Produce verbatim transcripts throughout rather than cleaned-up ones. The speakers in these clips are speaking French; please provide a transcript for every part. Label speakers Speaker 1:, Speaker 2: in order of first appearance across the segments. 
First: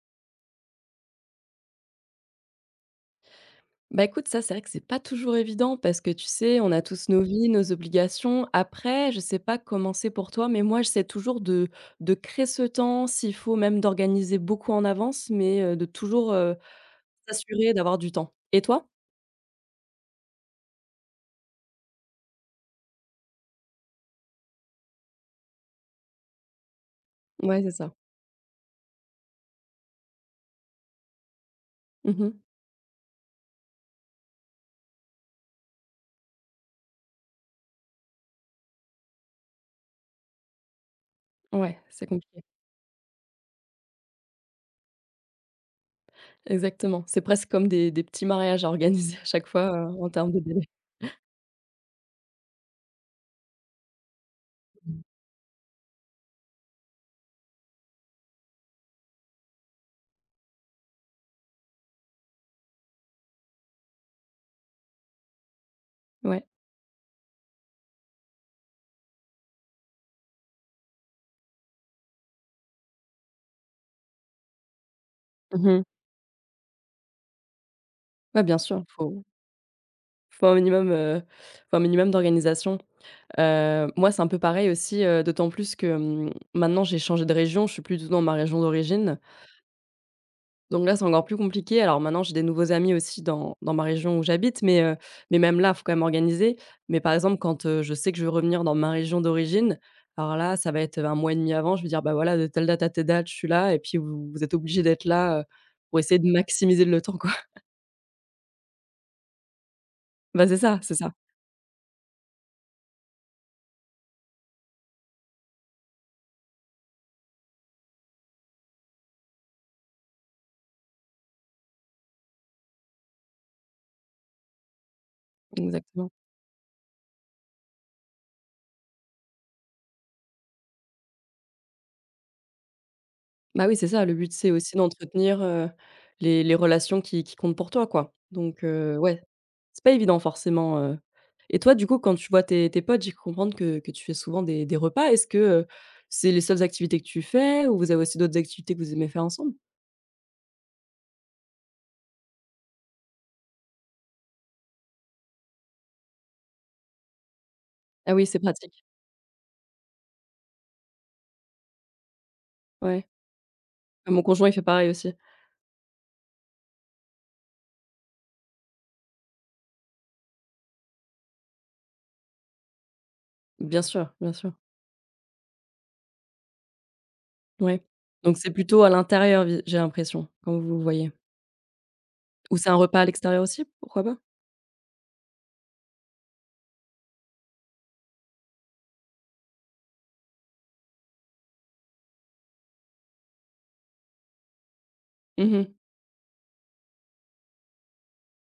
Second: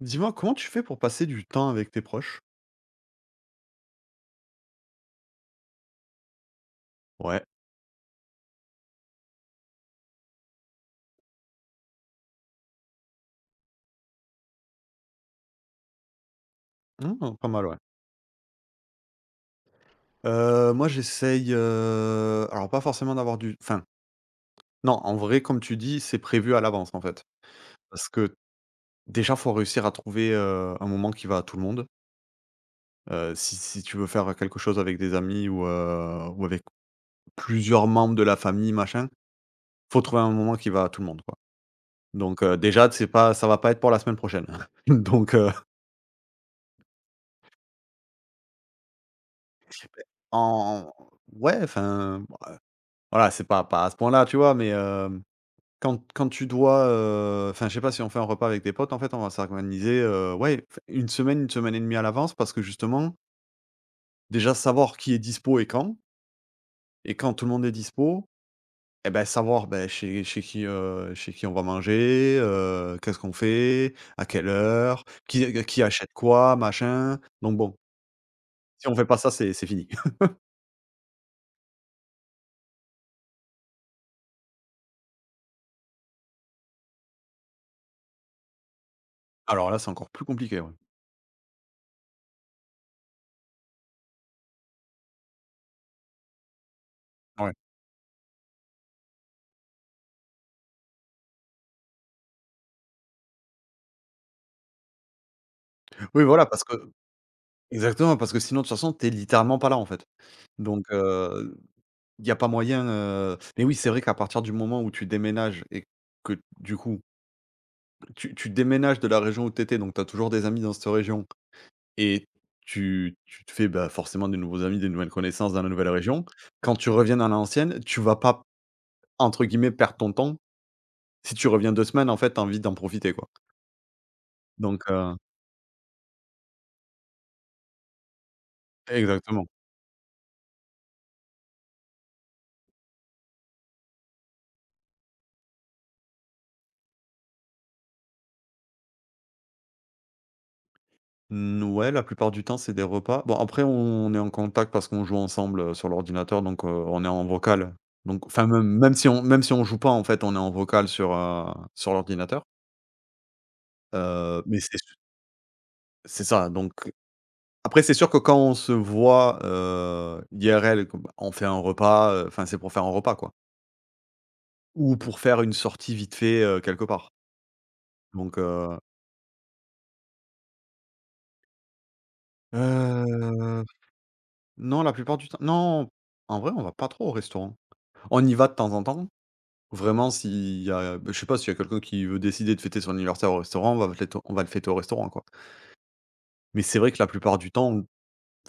Speaker 1: Dis-moi, comment tu fais pour passer du temps avec tes proches?
Speaker 2: Bah, écoute, ça, c'est vrai que c'est pas toujours évident parce que, tu sais, on a tous nos
Speaker 1: Ouais.
Speaker 2: vies, nos obligations. Après, je sais pas comment c'est pour toi, mais moi, j'essaie toujours de de créer ce temps, s'il faut même d'organiser beaucoup en avance, mais heu, de toujours, heu,
Speaker 1: Mmh, pas mal,
Speaker 2: s'assurer
Speaker 1: ouais.
Speaker 2: d'avoir du temps. Et toi?
Speaker 1: Heu, moi j'essaye, heu, alors pas forcément d'avoir du enfin, non, en vrai, comme tu dis, c'est prévu à l'avance, en fait.
Speaker 2: Ouais, c'est ça.
Speaker 1: Parce que déjà, faut réussir à trouver, heu, un moment qui va à tout le monde.
Speaker 2: Mmh.
Speaker 1: Heu, si si tu veux faire quelque chose avec des amis ou, heu, ou avec plusieurs membres de la famille, machin, faut trouver un moment qui va à tout le monde, quoi.
Speaker 2: Ouais, c'est compliqué.
Speaker 1: Donc, heu, déjà, c'est pas ça va pas être pour la semaine prochaine. Donc, heu,
Speaker 2: Exactement. C'est presque comme des des petits mariages à organiser à chaque fois, heu, en termes de délai.
Speaker 1: en ouais, enfin voilà, c'est pas pas à ce point-là, tu vois? Mais, hem, quand quand tu dois, heu, enfin, je sais pas si on fait un repas avec des potes, en fait, on va s'organiser, heu, ouais, f une semaine, une semaine et demie à l'avance parce que justement, déjà savoir qui est dispo et quand
Speaker 2: Ouais.
Speaker 1: et quand tout le monde est dispo et ben savoir, ben chez chez qui, heu, chez qui on va manger, heu, qu'est-ce qu'on fait, à quelle heure, qui euh,
Speaker 2: Mmh.
Speaker 1: qui achète quoi, machin. Donc bon,
Speaker 2: Ouais, bien sûr,
Speaker 1: si on fait pas
Speaker 2: faut
Speaker 1: ça, c'est c'est fini.
Speaker 2: faut un minimum, heu, faut un minimum d'organisation. Heu, moi, c'est un peu pareil aussi, heu, d'autant plus que, mmh, maintenant j'ai changé de région, je suis plus du tout dans ma région d'origine.
Speaker 1: Alors là, c'est encore plus compliqué, ouais.
Speaker 2: Donc là, c'est encore plus compliqué. Alors maintenant, j'ai des nouveaux amis aussi dans dans ma région où j'habite, mais heu, mais même là, il faut quand même organiser. Mais par exemple,
Speaker 1: Ouais.
Speaker 2: quand, heu, je sais que je veux revenir dans ma région d'origine, alors là, ça va être un mois et demi avant, je vais dire: «Bah, voilà, de telle date à telle date, je suis là» et puis vous vous êtes obligé d'être là, heu, pour essayer
Speaker 1: Oui,
Speaker 2: de
Speaker 1: voilà, parce que
Speaker 2: maximiser le temps, quoi.
Speaker 1: exactement, parce que sinon, de toute façon, t'es littéralement pas là, en fait.
Speaker 2: Bah, c'est ça,
Speaker 1: Donc,
Speaker 2: c'est ça,
Speaker 1: il y a pas moyen, heu mais oui, c'est vrai qu'à partir du moment où tu déménages et que du coup, tu tu déménages de la région où tu étais, donc tu as toujours des amis dans cette région et tu tu te fais, bah, forcément des nouveaux amis, des nouvelles connaissances dans la nouvelle
Speaker 2: exactement.
Speaker 1: région. Quand tu reviens dans l'ancienne, tu vas pas, entre guillemets, «perdre ton temps». Si tu reviens deux semaines, en fait, tu as envie d'en profiter, quoi.
Speaker 2: Bah oui, c'est ça, le but, c'est aussi
Speaker 1: Donc, heu
Speaker 2: d'entretenir, heu, les les relations qui qui comptent pour toi, quoi. Donc heu, ouais,
Speaker 1: exactement.
Speaker 2: c'est pas évident forcément, heu et toi, du coup, quand tu vois tes tes potes, j'ai cru comprendre que que tu fais souvent des des repas. Est-ce que, heu, c'est les seules activités que tu fais ou vous avez aussi d'autres activités que vous aimez faire ensemble?
Speaker 1: N ouais, la plupart du temps, c'est des repas. Bon, après, on est en contact parce qu'on joue ensemble, heu, sur l'ordinateur, donc heu, on est en vocal.
Speaker 2: Ah
Speaker 1: Donc
Speaker 2: oui, c'est
Speaker 1: enfin, même
Speaker 2: pratique,
Speaker 1: même si on même si on joue pas, en fait, on est en vocal sur, heu, sur l'ordinateur.
Speaker 2: ouais. Mon
Speaker 1: Heu,
Speaker 2: conjoint, il
Speaker 1: mais
Speaker 2: fait
Speaker 1: c'est
Speaker 2: pareil aussi.
Speaker 1: c'est ça, donc après, c'est sûr que quand on se voit, heu, I R L, comme on fait un repas, heu, enfin, c'est pour faire un repas, quoi,
Speaker 2: Bien sûr, bien sûr,
Speaker 1: ou pour faire une sortie vite fait, heu, quelque part.
Speaker 2: ouais. Donc
Speaker 1: Donc
Speaker 2: c'est
Speaker 1: heu,
Speaker 2: plutôt à l'intérieur, vi j'ai l'impression, quand vous vous voyez? Ou c'est un repas à l'extérieur aussi?
Speaker 1: heu,
Speaker 2: Pourquoi pas?
Speaker 1: non, la plupart du temps non, en vrai, on va pas trop au restaurant. On y va de temps en temps vraiment, s'il y a bah, je sais pas, s'il y a quelqu'un qui veut décider de fêter son anniversaire au restaurant, on va le fêter on va le fêter au restaurant, quoi.
Speaker 2: Mmh.
Speaker 1: Mais c'est vrai que la plupart du temps, en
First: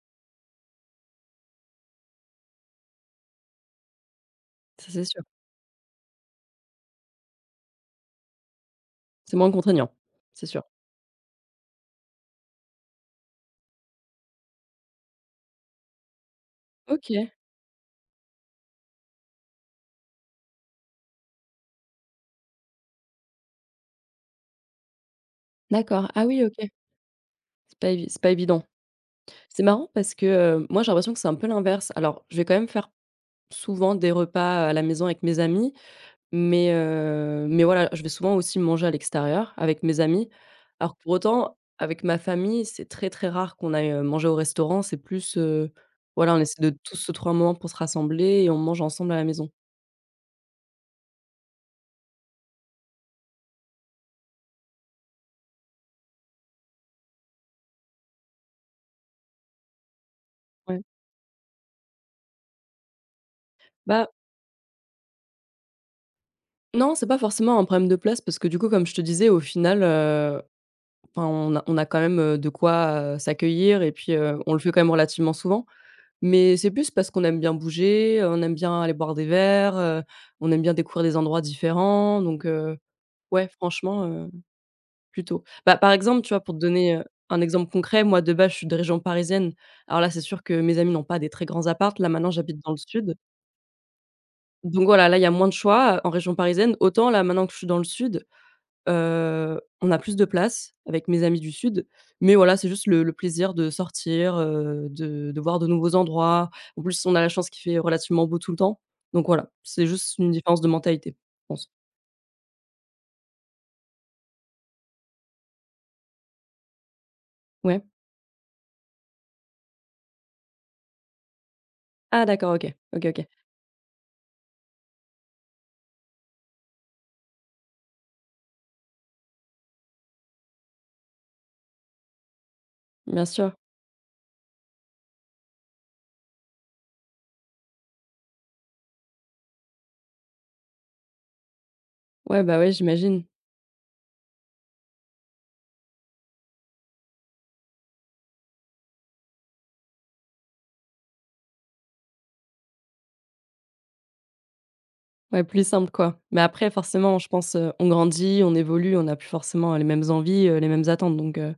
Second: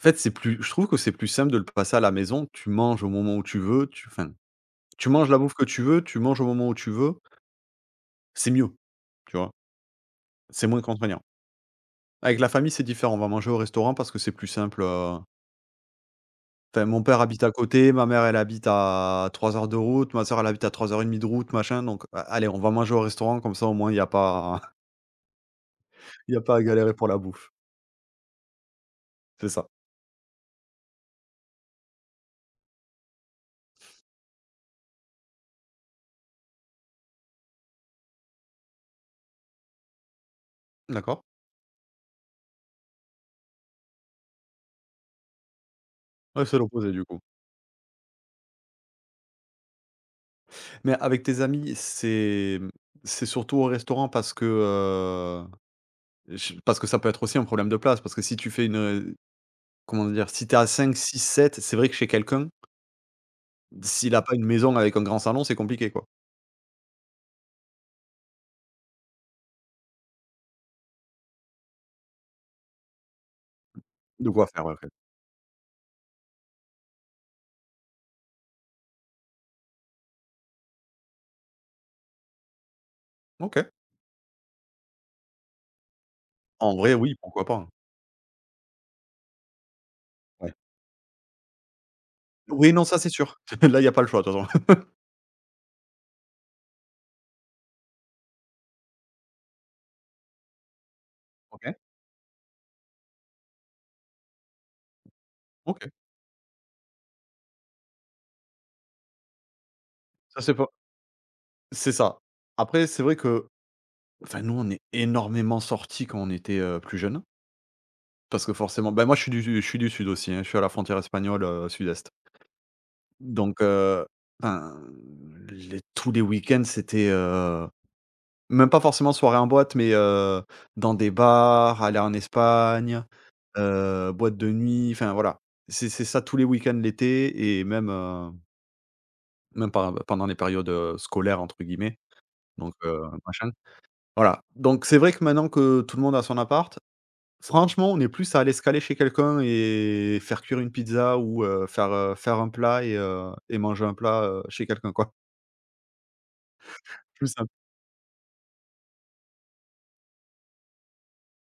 Speaker 1: fait, c'est plus je trouve que c'est plus simple de le passer à la maison. Tu manges au moment où tu veux, tu enfin,
Speaker 2: Ça, c'est
Speaker 1: tu
Speaker 2: sûr.
Speaker 1: manges la bouffe que tu veux, tu manges au moment où tu veux, c'est mieux,
Speaker 2: C'est
Speaker 1: tu
Speaker 2: moins
Speaker 1: vois?
Speaker 2: contraignant, c'est sûr.
Speaker 1: C'est moins contraignant. Avec la famille, c'est différent, on va manger au restaurant parce que c'est plus simple, heu, enfin, mon père
Speaker 2: OK.
Speaker 1: habite à côté, ma mère, elle habite à trois heures de route, ma soeur elle habite à trois heures et demie de route, machin, donc a allez, on va manger au restaurant, comme ça, au moins, il y a pas
Speaker 2: D'accord. Ah
Speaker 1: il y a
Speaker 2: oui,
Speaker 1: pas
Speaker 2: OK.
Speaker 1: à galérer pour la bouffe.
Speaker 2: C'est pas évi c'est pas évident.
Speaker 1: C'est
Speaker 2: C'est
Speaker 1: ça.
Speaker 2: marrant parce que, heu, moi, j'ai l'impression que c'est un peu l'inverse. Alors, je vais quand même faire souvent des repas à la maison avec mes amis, mais heu, mais voilà, je vais souvent aussi manger à l'extérieur avec mes amis. Alors que pour
Speaker 1: D'accord.
Speaker 2: autant, avec ma famille, c'est très, très rare qu'on aille, heu, manger au restaurant. C'est plus, heu, voilà, on
Speaker 1: Ouais, c'est
Speaker 2: essaie de
Speaker 1: l'opposé
Speaker 2: tous
Speaker 1: du
Speaker 2: se
Speaker 1: coup.
Speaker 2: trouver un moment pour se rassembler et on mange ensemble à la maison.
Speaker 1: Mais avec tes amis, c'est mmh, c'est surtout au restaurant parce que, heu, je parce que ça peut être aussi un problème de place, parce que si tu fais une, comment dire? Si tu à
Speaker 2: Ouais.
Speaker 1: cinq, six, sept, c'est vrai que chez quelqu'un,
Speaker 2: Bah,
Speaker 1: s'il a pas une maison avec un grand salon, c'est compliqué quoi.
Speaker 2: non, c'est pas forcément un problème de place parce que du coup, comme je te disais, au final, enfin, on a on a quand même, heu, de quoi, heu, s'accueillir et puis,
Speaker 1: De
Speaker 2: heu,
Speaker 1: quoi
Speaker 2: on le
Speaker 1: faire,
Speaker 2: fait
Speaker 1: ouais,
Speaker 2: quand même
Speaker 1: ouais.
Speaker 2: relativement souvent. Mais c'est plus parce qu'on aime bien bouger, euh, on aime bien aller boire des verres, heu, on aime bien découvrir des endroits différents donc, heu, ouais
Speaker 1: OK.
Speaker 2: franchement, heu, plutôt. Bah, par exemple, tu vois, pour te
Speaker 1: En vrai,
Speaker 2: donner, heu,
Speaker 1: oui,
Speaker 2: un
Speaker 1: pourquoi pas, hein.
Speaker 2: exemple concret, moi de base je suis de région parisienne. Alors là, c'est sûr
Speaker 1: Ouais.
Speaker 2: que mes amis n'ont pas des très grands apparts. Là maintenant, j'habite dans
Speaker 1: Oui,
Speaker 2: le
Speaker 1: non, ça c'est
Speaker 2: sud.
Speaker 1: sûr. Là, il y a pas le choix de toute façon.
Speaker 2: Donc voilà, là, il y a moins de choix, heu, en région parisienne. Autant là maintenant que je suis dans le sud, Heu, on a plus de place avec mes amis du
Speaker 1: OK.
Speaker 2: sud, mais voilà, c'est juste le le plaisir de sortir, heu, de de voir de
Speaker 1: OK.
Speaker 2: nouveaux endroits. En plus, on a la chance qu'il fait relativement beau tout le temps, donc voilà, c'est juste une
Speaker 1: Ça c'est
Speaker 2: différence
Speaker 1: pas
Speaker 2: de mentalité, je pense.
Speaker 1: c'est ça. Après, c'est vrai que, enfin, nous, on est énormément sortis quand on était, heu, plus jeunes.
Speaker 2: Ouais?
Speaker 1: Parce que forcément ben, moi, je suis du je suis du sud aussi, hein, je suis à la frontière espagnole, heu, sud-est.
Speaker 2: Ah d'accord, OK. OK, OK.
Speaker 1: Donc heu, enfin, les tous les week-ends, c'était, heu, même pas forcément soirée en boîte, mais heu, dans des bars, aller en Espagne,
Speaker 2: Bien sûr.
Speaker 1: heu, boîte de nuit, enfin voilà. C'est c'est ça tous les week-ends l'été et même, heu, même pen pendant les périodes, heu, «scolaires» entre guillemets,
Speaker 2: Ouais, bah, ouais,
Speaker 1: donc heu,
Speaker 2: j'imagine.
Speaker 1: machin. Voilà, donc c'est vrai que maintenant que tout le monde a son appart franchement, on est plus à aller se caler chez quelqu'un et faire cuire une pizza ou heu, faire, heu, faire un plat et heu et manger un plat, heu, chez quelqu'un, quoi.
Speaker 2: Ouais, plus simple, quoi. Mais après forcément, je
Speaker 1: Plus simple.
Speaker 2: pense, heu, on grandit, on évolue, on a plus forcément les mêmes envies, heu, les mêmes attentes, donc heu,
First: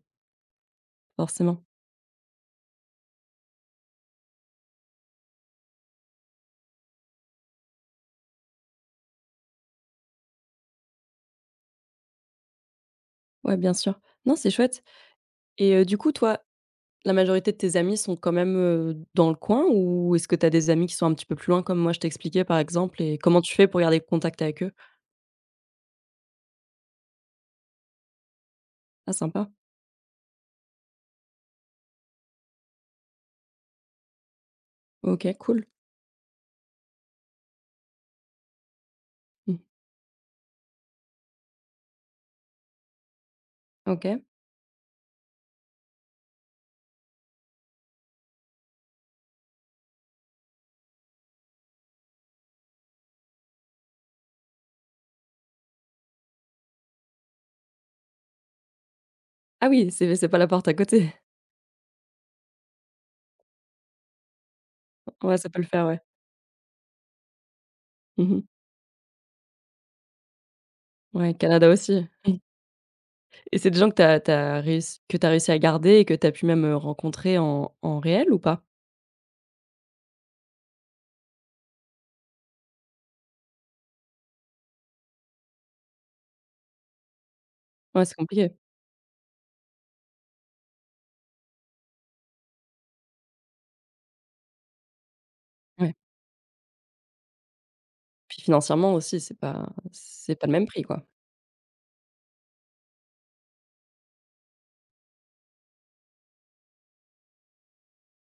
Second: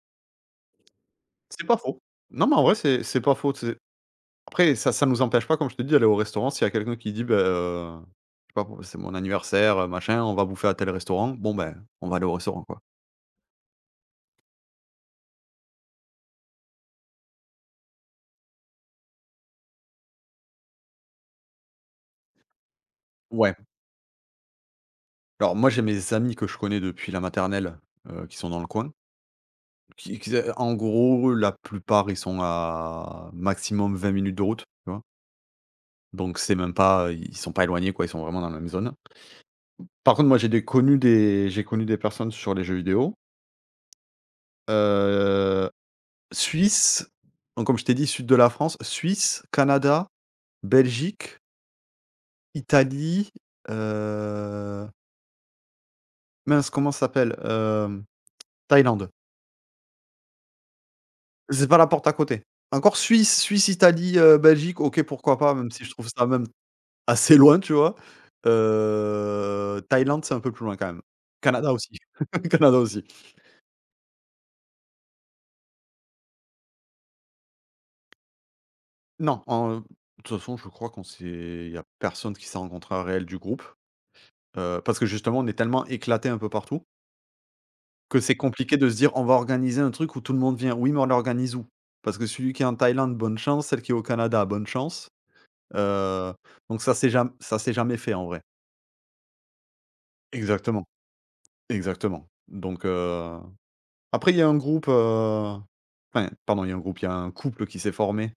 Speaker 2: forcément.
Speaker 1: C'est pas faux. Non, mais en vrai, c'est c'est pas faux, tu après ça ça nous empêche pas, comme je te dis, d'aller au restaurant. S'il y a quelqu'un qui dit: ben, heu, je sais pas, c'est mon anniversaire, heu, machin, on va bouffer à tel restaurant». Bon, ben, on va aller au restaurant, quoi.
Speaker 2: Ouais, bien sûr. Non, c'est chouette et heu, du coup, toi, la majorité de tes amis sont quand même, heu, dans le coin ou est-ce que tu as des amis qui sont un petit peu plus loin comme moi je t'expliquais par exemple, et comment tu
Speaker 1: Ouais.
Speaker 2: fais pour garder contact avec eux?
Speaker 1: Alors moi, j'ai mes amis que je connais depuis la maternelle, heu, qui sont dans le coin,
Speaker 2: Ah sympa.
Speaker 1: qui qui, en gros, la plupart, ils sont à maximum vingt minutes de route, tu vois?
Speaker 2: OK, cool.
Speaker 1: Donc c'est même pas, euh, ils sont pas éloignés quoi, ils sont vraiment dans la même zone.
Speaker 2: Mmh.
Speaker 1: Par contre, moi j'ai des connu des j'ai connu des personnes sur les jeux vidéo,
Speaker 2: OK.
Speaker 1: heu, Suisse, donc comme je t'ai dit sud de la France, Suisse, Canada, Belgique, Italie, heu, mince comment ça s'appelle? Hem, Thaïlande.
Speaker 2: Ah oui, c'est c'est pas la porte à côté.
Speaker 1: C'est pas la porte à côté. Encore Suisse, Suisse, Italie, heu, Belgique, OK
Speaker 2: Ouais,
Speaker 1: pourquoi
Speaker 2: ça
Speaker 1: pas,
Speaker 2: peut le
Speaker 1: même si
Speaker 2: faire,
Speaker 1: je
Speaker 2: ouais.
Speaker 1: trouve ça même assez loin, tu vois?
Speaker 2: Mmh.
Speaker 1: Heu, Thaïlande, c'est un peu plus loin quand même.
Speaker 2: Ouais, Canada
Speaker 1: Canada aussi,
Speaker 2: aussi.
Speaker 1: Canada aussi.
Speaker 2: Et c'est des gens que tu as réussi que t'as réussi à garder et que tu as pu même, heu, rencontrer en en réel ou pas?
Speaker 1: Non, en de toute façon, je crois qu'on s'est il y a personne qui s'est rencontré en réel du groupe, heu, parce que justement, on est tellement éclaté un peu partout
Speaker 2: Ouais, c'est
Speaker 1: que c'est
Speaker 2: compliqué.
Speaker 1: compliqué de se dire: «On va organiser un truc où tout le monde vient». Oui, mais on l'organise où? Parce que celui qui est en Thaïlande, bonne chance, celle qui est au Canada, bonne chance,
Speaker 2: Ouais.
Speaker 1: heu, donc ça s'est jamais, ça s'est jamais fait en
Speaker 2: Puis
Speaker 1: vrai.
Speaker 2: financièrement aussi, c'est pas c'est pas le même prix,
Speaker 1: Exactement,
Speaker 2: quoi.
Speaker 1: exactement, donc heu, après il y a un groupe, heu, enfin, pardon, il y a un groupe, il y a un couple qui s'est formé,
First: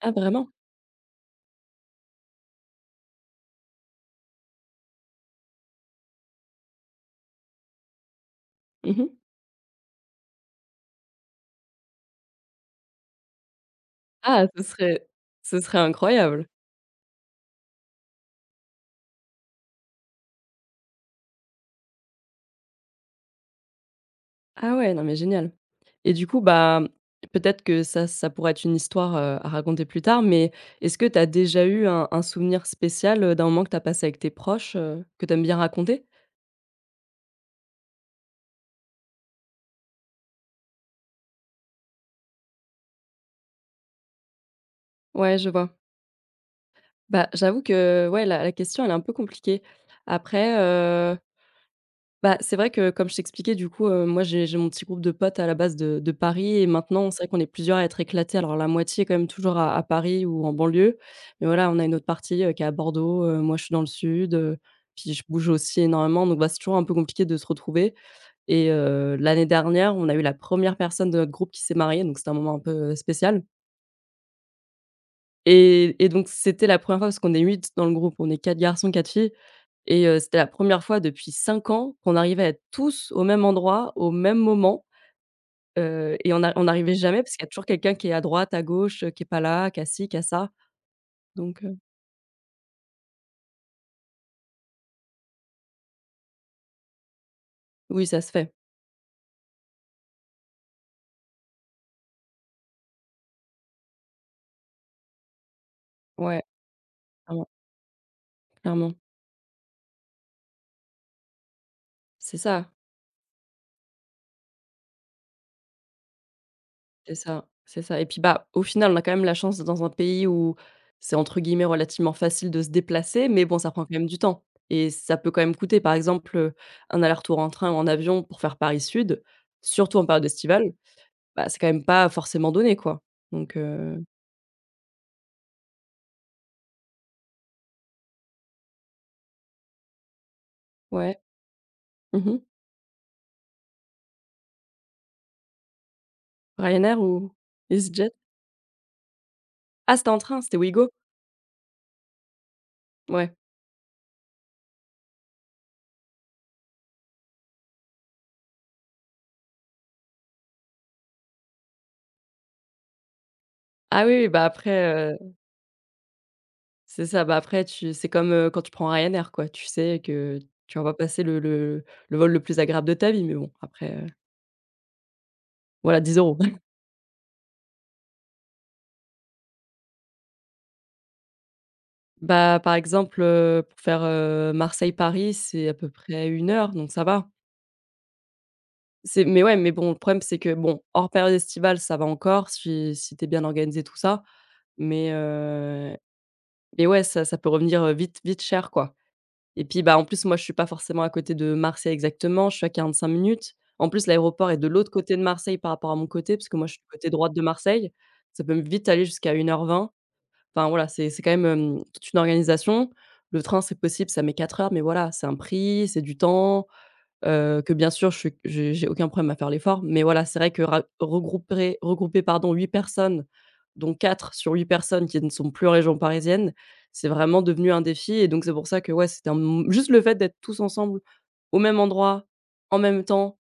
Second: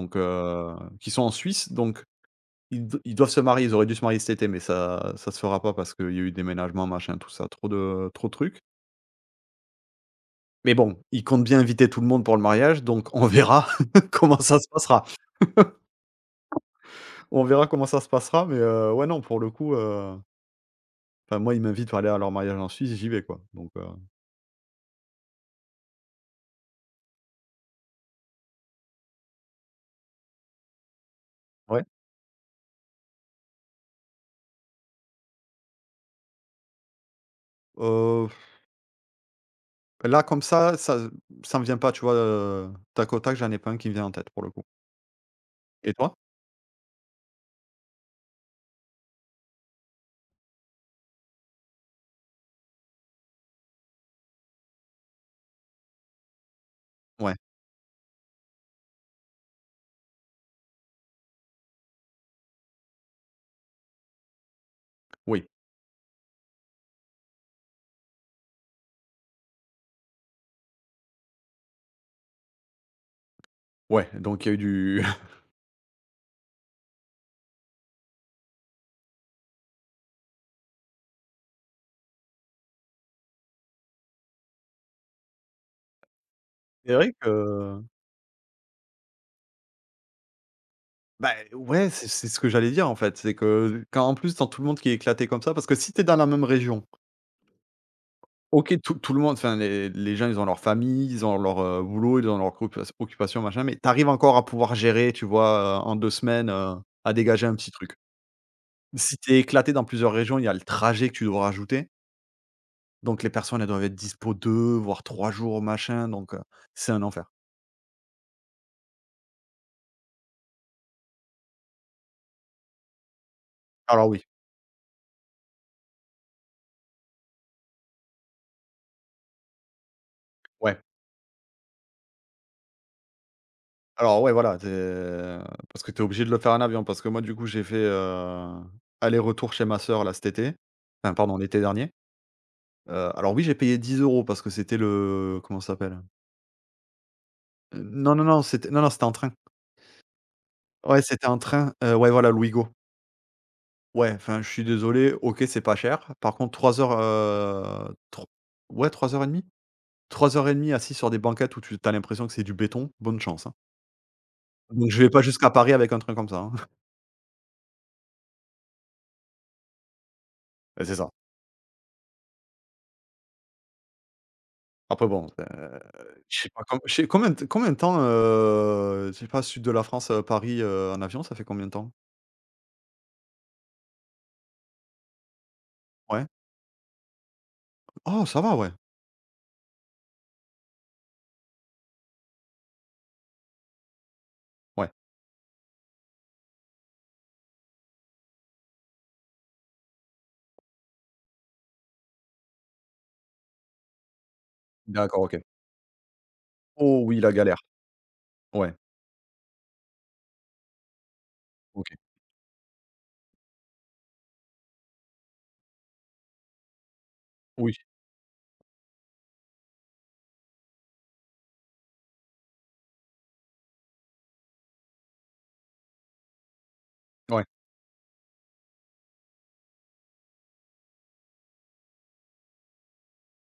Speaker 2: Ah vraiment?
Speaker 1: heu, qui sont en Suisse, donc ils d ils doivent se marier, ils auraient dû se marier cet été, mais ça ça se fera pas parce qu'il y a eu déménagement, machin, tout ça, trop de trop de trucs.
Speaker 2: Mmh.
Speaker 1: Mais bon, ils comptent bien inviter tout le monde pour le mariage, donc on verra comment
Speaker 2: Ah,
Speaker 1: ça
Speaker 2: ce
Speaker 1: se passera.
Speaker 2: serait ce serait incroyable!
Speaker 1: On verra comment ça se passera, mais heu, ouais, non, pour le coup, heu, enfin, moi, ils m'invitent à aller à leur mariage en Suisse, j'y vais, quoi, donc heu,
Speaker 2: Ah ouais, non mais génial et du coup, bah, peut-être que ça ça pourrait être une histoire, heu, à raconter plus tard, mais est-ce que tu as déjà
Speaker 1: ouais.
Speaker 2: eu un un souvenir spécial, heu, d'un moment que tu as passé avec tes proches, heu, que tu aimes bien raconter?
Speaker 1: Heu, là, comme ça, ça ça me vient pas, tu vois, heu, tac au tac, j'en ai pas un qui me vient en tête, pour le coup.
Speaker 2: Ouais, je vois.
Speaker 1: Et toi?
Speaker 2: Bah, j'avoue que, ouais, la la question, elle est un peu compliquée. Après, bah, c'est vrai que comme je t'expliquais du coup, heu, moi j'ai j'ai mon petit groupe de potes à la base de de Paris et maintenant c'est vrai
Speaker 1: Ouais,
Speaker 2: qu'on est plusieurs à être éclatés. Alors la moitié quand même toujours à à Paris ou en banlieue, mais voilà, on a une autre partie, heu, qui est à Bordeaux, heu, moi je suis dans le sud, heu, puis je bouge
Speaker 1: oui,
Speaker 2: aussi énormément donc bah, c'est toujours un peu compliqué de se retrouver et heu, l'année dernière, on a eu la première personne de notre groupe qui s'est mariée donc c'était un moment un peu euh, spécial
Speaker 1: ouais, donc il y a eu du
Speaker 2: et et donc c'était la première fois parce qu'on est huit dans le groupe, on est quatre garçons, quatre filles et heu, c'était la première fois depuis cinq ans qu'on arrivait à être tous au même endroit, au même moment, heu et on a on
Speaker 1: c'est
Speaker 2: n'arrivait
Speaker 1: vrai
Speaker 2: jamais parce qu'il y a toujours quelqu'un qui est à droite, à gauche, heu, qui est pas là, qui a ci, qui a ça.
Speaker 1: bah,
Speaker 2: Donc heu,
Speaker 1: ouais, c'est c'est ce que j'allais dire, en fait. C'est que quand en plus, dans tout le monde qui est éclaté comme ça, parce que si t'es dans la même région,
Speaker 2: oui, ça se fait.
Speaker 1: OK, tout tout le monde, enfin, les les gens, ils ont leur famille, ils ont leur, heu, boulot, ils ont leur occupa occupation, machin, mais t'arrives encore à pouvoir gérer, tu vois, heu, en deux
Speaker 2: Ouais,
Speaker 1: semaines, heu, à dégager
Speaker 2: clairement,
Speaker 1: un petit truc.
Speaker 2: clairement.
Speaker 1: Si t'es éclaté dans plusieurs régions, il y a le trajet que tu dois rajouter,
Speaker 2: C'est ça,
Speaker 1: donc les personnes, elles doivent être dispo deux, voire trois jours, machin, donc heu, c'est un
Speaker 2: c'est
Speaker 1: enfer.
Speaker 2: ça, c'est ça et puis, bah, au final, on a quand même la chance d'être dans un pays où c'est entre guillemets «relativement facile» de se déplacer, mais bon, ça prend quand même
Speaker 1: Alors
Speaker 2: du
Speaker 1: oui,
Speaker 2: temps et ça peut quand même coûter. Par exemple, heu, un aller-retour en train ou en avion pour faire Paris-Sud, surtout en période estivale.
Speaker 1: ouais.
Speaker 2: Bah, c'est quand même pas forcément donné, quoi. Donc heu,
Speaker 1: Alors ouais, voilà, tu parce que tu es obligé de le faire en avion, parce que moi, du coup, j'ai fait, heu, aller-retour chez ma sœur, là, cet été. Enfin,
Speaker 2: ouais.
Speaker 1: pardon, l'été dernier.
Speaker 2: Mmh mh.
Speaker 1: Heu, alors oui, j'ai payé dix euros parce que c'était le comment ça s'appelle?
Speaker 2: Ryanair ou
Speaker 1: Heu,
Speaker 2: EasyJet?
Speaker 1: non, non, non, c'était non, non, c'était en train.
Speaker 2: Ah, c'était en train, c'était Ouigo?
Speaker 1: Ouais, c'était en train, heu, ouais, voilà, Louigo.
Speaker 2: Ouais.
Speaker 1: Ouais, enfin, je suis désolé, OK, c'est pas cher. Par contre, trois heures, heu, tro ouais, trois heures et demie? Trois heures et demie assis sur des banquettes où tu as l'impression que c'est du béton, bonne chance, hein.
Speaker 2: Ah oui, oui, bah,
Speaker 1: Donc je vais
Speaker 2: après,
Speaker 1: pas
Speaker 2: heu,
Speaker 1: jusqu'à Paris avec un train comme ça, hein.
Speaker 2: c'est ça, bah, après tu c'est comme, heu, quand tu prends Ryanair, quoi. Tu sais que tu vas pas
Speaker 1: c'est ça.
Speaker 2: passer le le le vol le plus agréable de ta vie, mais bon, après, heu,
Speaker 1: Après bon, heu
Speaker 2: voilà, dix euros.
Speaker 1: je sais pas com je sais combien de combien de temps, heu, je sais pas, sud de la France, heu, Paris, heu, en avion, ça fait combien de temps?
Speaker 2: Bah, par exemple, heu, pour faire, heu, Marseille-Paris, c'est à peu
Speaker 1: Ouais?
Speaker 2: près une heure, donc ça va.
Speaker 1: Oh ça va, ouais.
Speaker 2: C'est Mais ouais, mais bon, le problème, c'est que, bon, hors période estivale, ça va encore si si tu es bien organisé, tout ça,
Speaker 1: Ouais.
Speaker 2: mais heu Mais ouais, ça ça peut revenir, heu, vite vite cher, quoi, et puis, bah, en plus, moi, je suis pas forcément à côté de Marseille exactement, je suis à quarante-cinq minutes. En plus, l'aéroport est de l'autre côté de
Speaker 1: D'accord, OK.
Speaker 2: Marseille par rapport à mon côté, parce que moi, je suis du
Speaker 1: Oh
Speaker 2: côté
Speaker 1: oui,
Speaker 2: droite
Speaker 1: la
Speaker 2: de
Speaker 1: galère.
Speaker 2: Marseille. Ça peut
Speaker 1: Ouais,
Speaker 2: vite aller jusqu'à une heure vingt. Enfin, voilà, c'est c'est quand même, hem,
Speaker 1: OK.
Speaker 2: toute une organisation. Le train, c'est possible, ça met quatre heures, mais voilà, c'est un prix, c'est du temps. Heu, que
Speaker 1: Oui,
Speaker 2: bien sûr je suis j'ai j'ai aucun problème à faire l'effort, mais voilà, c'est vrai que ra regrouper regrouper pardon huit personnes, dont quatre sur huit personnes qui ne sont plus en région parisienne, c'est vraiment
Speaker 1: ouais.
Speaker 2: devenu un défi et donc c'est pour ça que ouais, c'était un m juste le fait d'être tous ensemble au même endroit, en même temps,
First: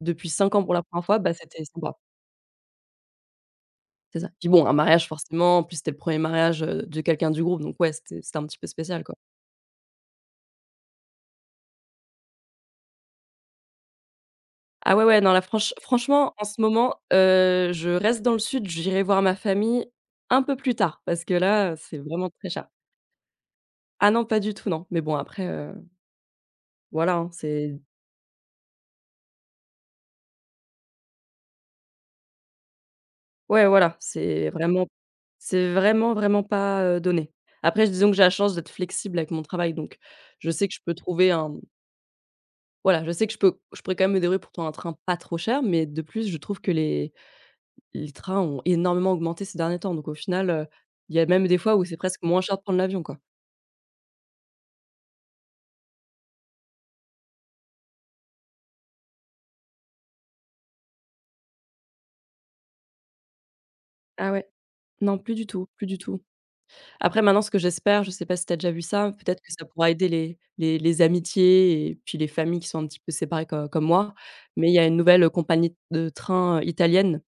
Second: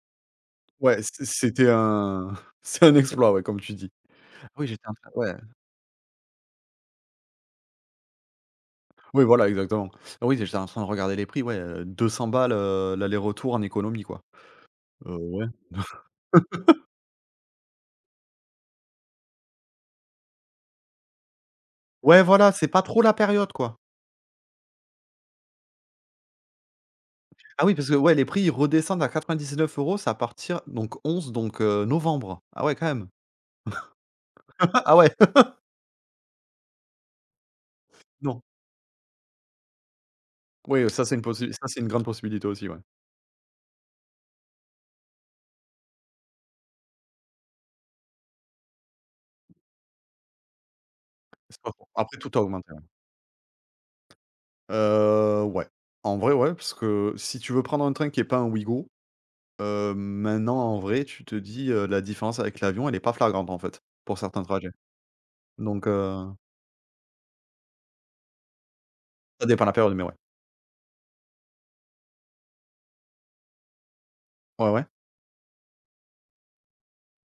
Speaker 2: depuis cinq ans pour la
Speaker 1: Ouais,
Speaker 2: première
Speaker 1: c
Speaker 2: fois, bah, c'était
Speaker 1: c'était
Speaker 2: sympa.
Speaker 1: un c'est un exploit, ouais, comme tu dis.
Speaker 2: C'est ça.
Speaker 1: Ah
Speaker 2: Puis bon,
Speaker 1: oui,
Speaker 2: un
Speaker 1: j'étais en
Speaker 2: mariage
Speaker 1: train ouais.
Speaker 2: forcément, en plus c'était le premier mariage, heu, de quelqu'un du groupe donc ouais, c'était c'était un petit peu spécial, quoi.
Speaker 1: Oui, voilà, exactement. Ah oui, j'étais en train de regarder les prix, ouais, euh, deux cents balles, heu, l'aller-retour en économie, quoi.
Speaker 2: Ah ouais,
Speaker 1: Heu,
Speaker 2: ouais, non, là,
Speaker 1: ouais.
Speaker 2: franch franchement, en ce moment, heu, je reste dans le sud, j'irai voir ma famille un peu plus tard parce que là, c'est
Speaker 1: Ouais,
Speaker 2: vraiment très
Speaker 1: voilà,
Speaker 2: cher.
Speaker 1: c'est pas trop la période, quoi.
Speaker 2: Ah non, pas du tout, non, mais bon après, heu, voilà, hein,
Speaker 1: Ah oui,
Speaker 2: c'est
Speaker 1: parce que, ouais, les prix, ils redescendent à quatre-vingt-dix-neuf euros €, c'est à partir donc onze donc heu, novembre. Ah ouais, quand même.
Speaker 2: ouais, voilà, c'est vraiment
Speaker 1: Ah ouais!
Speaker 2: c'est vraiment, vraiment pas, heu, donné. Après, disons que j'ai la
Speaker 1: Non.
Speaker 2: chance d'être flexible avec mon travail, donc je sais que je
Speaker 1: Oui,
Speaker 2: peux
Speaker 1: ça c'est une
Speaker 2: trouver
Speaker 1: possi
Speaker 2: un
Speaker 1: ça c'est une grande possibilité aussi, ouais.
Speaker 2: voilà, je sais que je peux je pourrais quand même me débrouiller pour trouver un train pas trop cher, mais de plus, je trouve que les les trains ont énormément augmenté ces derniers temps, donc au final, heu, il y a même des
Speaker 1: C'est pas
Speaker 2: fois où
Speaker 1: faux.
Speaker 2: c'est
Speaker 1: Après
Speaker 2: presque
Speaker 1: tout
Speaker 2: moins
Speaker 1: a
Speaker 2: cher de
Speaker 1: augmenté,
Speaker 2: prendre
Speaker 1: ouais.
Speaker 2: l'avion, quoi.
Speaker 1: Heu, ouais. En vrai, ouais, parce que si tu veux prendre un train qui est pas un Ouigo, heu, maintenant en vrai, tu te dis, heu, la différence avec l'avion, elle est pas flagrante, en fait, pour
Speaker 2: Ah
Speaker 1: certains
Speaker 2: ouais.
Speaker 1: trajets.
Speaker 2: Non, plus du tout, plus
Speaker 1: Donc
Speaker 2: du
Speaker 1: heu,
Speaker 2: tout. Après maintenant ce que j'espère, je sais pas si tu as déjà vu ça, peut-être
Speaker 1: ça
Speaker 2: que ça
Speaker 1: dépend de la
Speaker 2: pourra
Speaker 1: période, mais
Speaker 2: aider
Speaker 1: ouais.
Speaker 2: les les les amitiés et puis les familles qui sont un petit peu séparées co comme moi, mais
Speaker 1: Ouais,
Speaker 2: il y
Speaker 1: ouais.
Speaker 2: a une nouvelle compagnie de train, heu, italienne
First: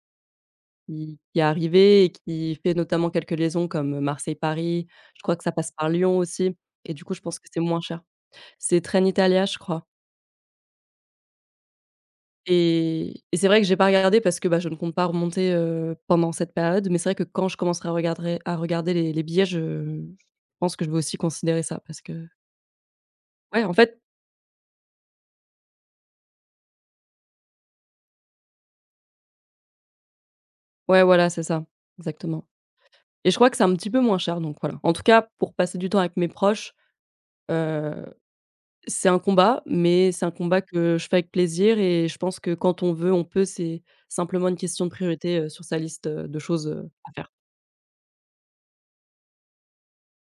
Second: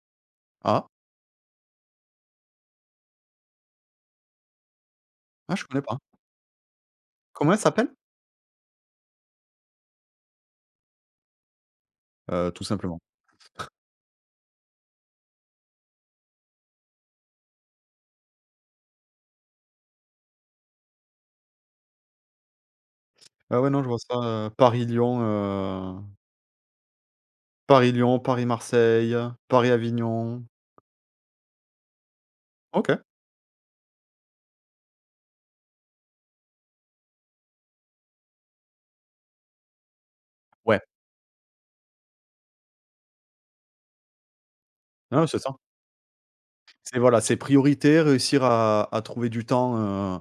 Speaker 1: Ah?
Speaker 2: qui qui est arrivée et qui fait notamment quelques liaisons comme Marseille-Paris. Je crois que ça
Speaker 1: Ah, je
Speaker 2: passe
Speaker 1: connais
Speaker 2: par
Speaker 1: pas.
Speaker 2: Lyon aussi et du coup je pense que
Speaker 1: Comment elle
Speaker 2: c'est moins
Speaker 1: s'appelle?
Speaker 2: cher. C'est Train Italia je crois.
Speaker 1: Heu, tout simplement.
Speaker 2: Et et c'est vrai que j'ai pas regardé parce que, bah, je ne compte pas remonter, heu, pendant cette période, mais c'est vrai que quand je commencerai à regarder à regarder les les billets, je pense que je vais aussi considérer ça parce que
Speaker 1: Ah
Speaker 2: ouais,
Speaker 1: ouais,
Speaker 2: en
Speaker 1: non, je vois
Speaker 2: fait
Speaker 1: ça, heu, Paris-Lyon, heu, Paris-Lyon, Paris-Marseille, Paris-Avignon.
Speaker 2: ouais, voilà, c'est ça, exactement,
Speaker 1: OK.
Speaker 2: et je crois que c'est un petit peu moins cher, donc voilà. En tout cas, pour passer du temps avec mes proches, heu, c'est un combat, mais c'est un combat
Speaker 1: Ouais.
Speaker 2: que je fais avec plaisir et je pense que quand on veut, on peut, c'est simplement une question de
Speaker 1: Non, c'est
Speaker 2: priorité, heu,
Speaker 1: ça.
Speaker 2: sur sa liste, heu, de choses, heu,
Speaker 1: C'est
Speaker 2: à
Speaker 1: voilà,
Speaker 2: faire
Speaker 1: c'est priorité réussir à à trouver du temps, heu,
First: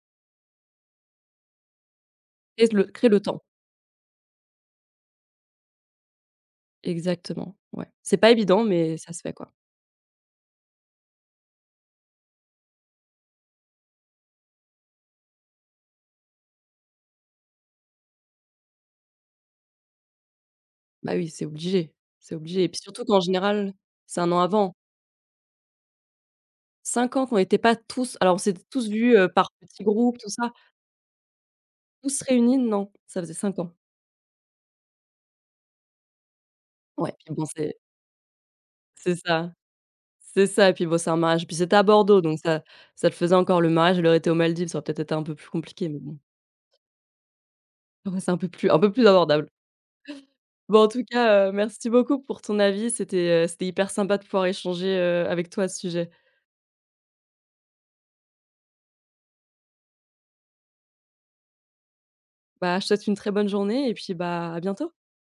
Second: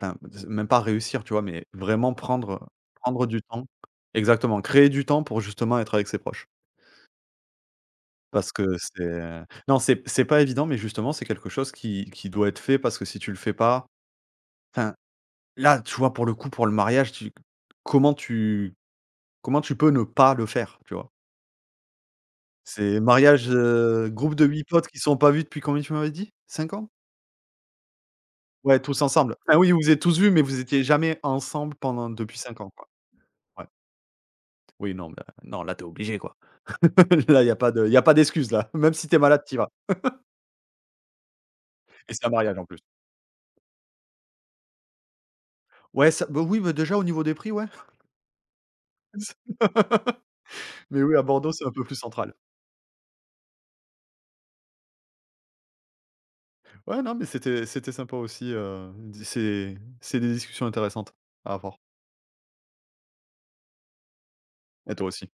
Speaker 1: enfin, z même pas réussir, tu vois? Mais vraiment
Speaker 2: et
Speaker 1: prendre,
Speaker 2: le créer le
Speaker 1: prendre
Speaker 2: temps.
Speaker 1: du temps. Exactement, créer du temps pour justement être avec ses proches.
Speaker 2: Exactement, ouais. C'est pas
Speaker 1: Parce
Speaker 2: évident,
Speaker 1: que
Speaker 2: mais ça se
Speaker 1: c'est
Speaker 2: fait, quoi.
Speaker 1: non, c'est c'est pas évident, mais justement, c'est quelque chose qui qui doit être fait parce que si tu le fais pas enfin, là, tu vois, pour le coup, pour le mariage, tu comment tu comment tu peux ne pas le faire, tu vois?
Speaker 2: Bah oui, c'est obligé, c'est obligé et puis
Speaker 1: C'est
Speaker 2: surtout qu'en
Speaker 1: mariage,
Speaker 2: général,
Speaker 1: heu,
Speaker 2: c'est un
Speaker 1: groupe
Speaker 2: an
Speaker 1: de huit
Speaker 2: avant.
Speaker 1: potes qui sont pas vus depuis combien tu m'avais dit? Cinq ans?
Speaker 2: Cinq ans qu'on n'était pas tous, alors on s'était
Speaker 1: Ouais,
Speaker 2: tous
Speaker 1: tous
Speaker 2: vus, heu,
Speaker 1: ensemble.
Speaker 2: par
Speaker 1: Enfin, oui, vous
Speaker 2: petits
Speaker 1: vous êtes
Speaker 2: groupes,
Speaker 1: tous
Speaker 2: tout
Speaker 1: vus, mais
Speaker 2: ça,
Speaker 1: vous étiez jamais ensemble pendant
Speaker 2: tous
Speaker 1: depuis
Speaker 2: réunis,
Speaker 1: cinq ans, quoi.
Speaker 2: non, ça faisait cinq
Speaker 1: Ouais.
Speaker 2: ans.
Speaker 1: Oui, non, mais là non, là, t'es obligé, quoi.
Speaker 2: Ouais, puis
Speaker 1: Là,
Speaker 2: bon,
Speaker 1: il y a pas
Speaker 2: c'est
Speaker 1: de y a pas d'excuse, là. Même si
Speaker 2: c'est
Speaker 1: t'es malade,
Speaker 2: ça,
Speaker 1: t'y vas
Speaker 2: c'est ça et puis bon, c'est un mariage puis c'était à
Speaker 1: et
Speaker 2: Bordeaux
Speaker 1: c'est un
Speaker 2: donc
Speaker 1: mariage,
Speaker 2: ça
Speaker 1: en plus.
Speaker 2: ça le faisait encore. Le mariage, elle aurait été aux Maldives, ça aurait peut-être été un peu plus compliqué mais
Speaker 1: Ouais,
Speaker 2: bon,
Speaker 1: ça bah, oui, bah, déjà, au niveau des prix, ouais.
Speaker 2: ouais, c'est un peu plus un peu plus abordable. Bon, en
Speaker 1: Mais
Speaker 2: tout
Speaker 1: oui, à
Speaker 2: cas, heu,
Speaker 1: Bordeaux, c'est un peu
Speaker 2: merci
Speaker 1: plus
Speaker 2: beaucoup
Speaker 1: central.
Speaker 2: pour ton avis, c'était, heu, c'était hyper sympa de pouvoir échanger, heu, avec toi à ce sujet.
Speaker 1: Ouais, non, mais c'était c'était sympa aussi, heu, c'est c'est des discussions intéressantes à avoir
Speaker 2: Bah, je te souhaite une très bonne journée et puis, bah, à bientôt.
Speaker 1: et toi aussi.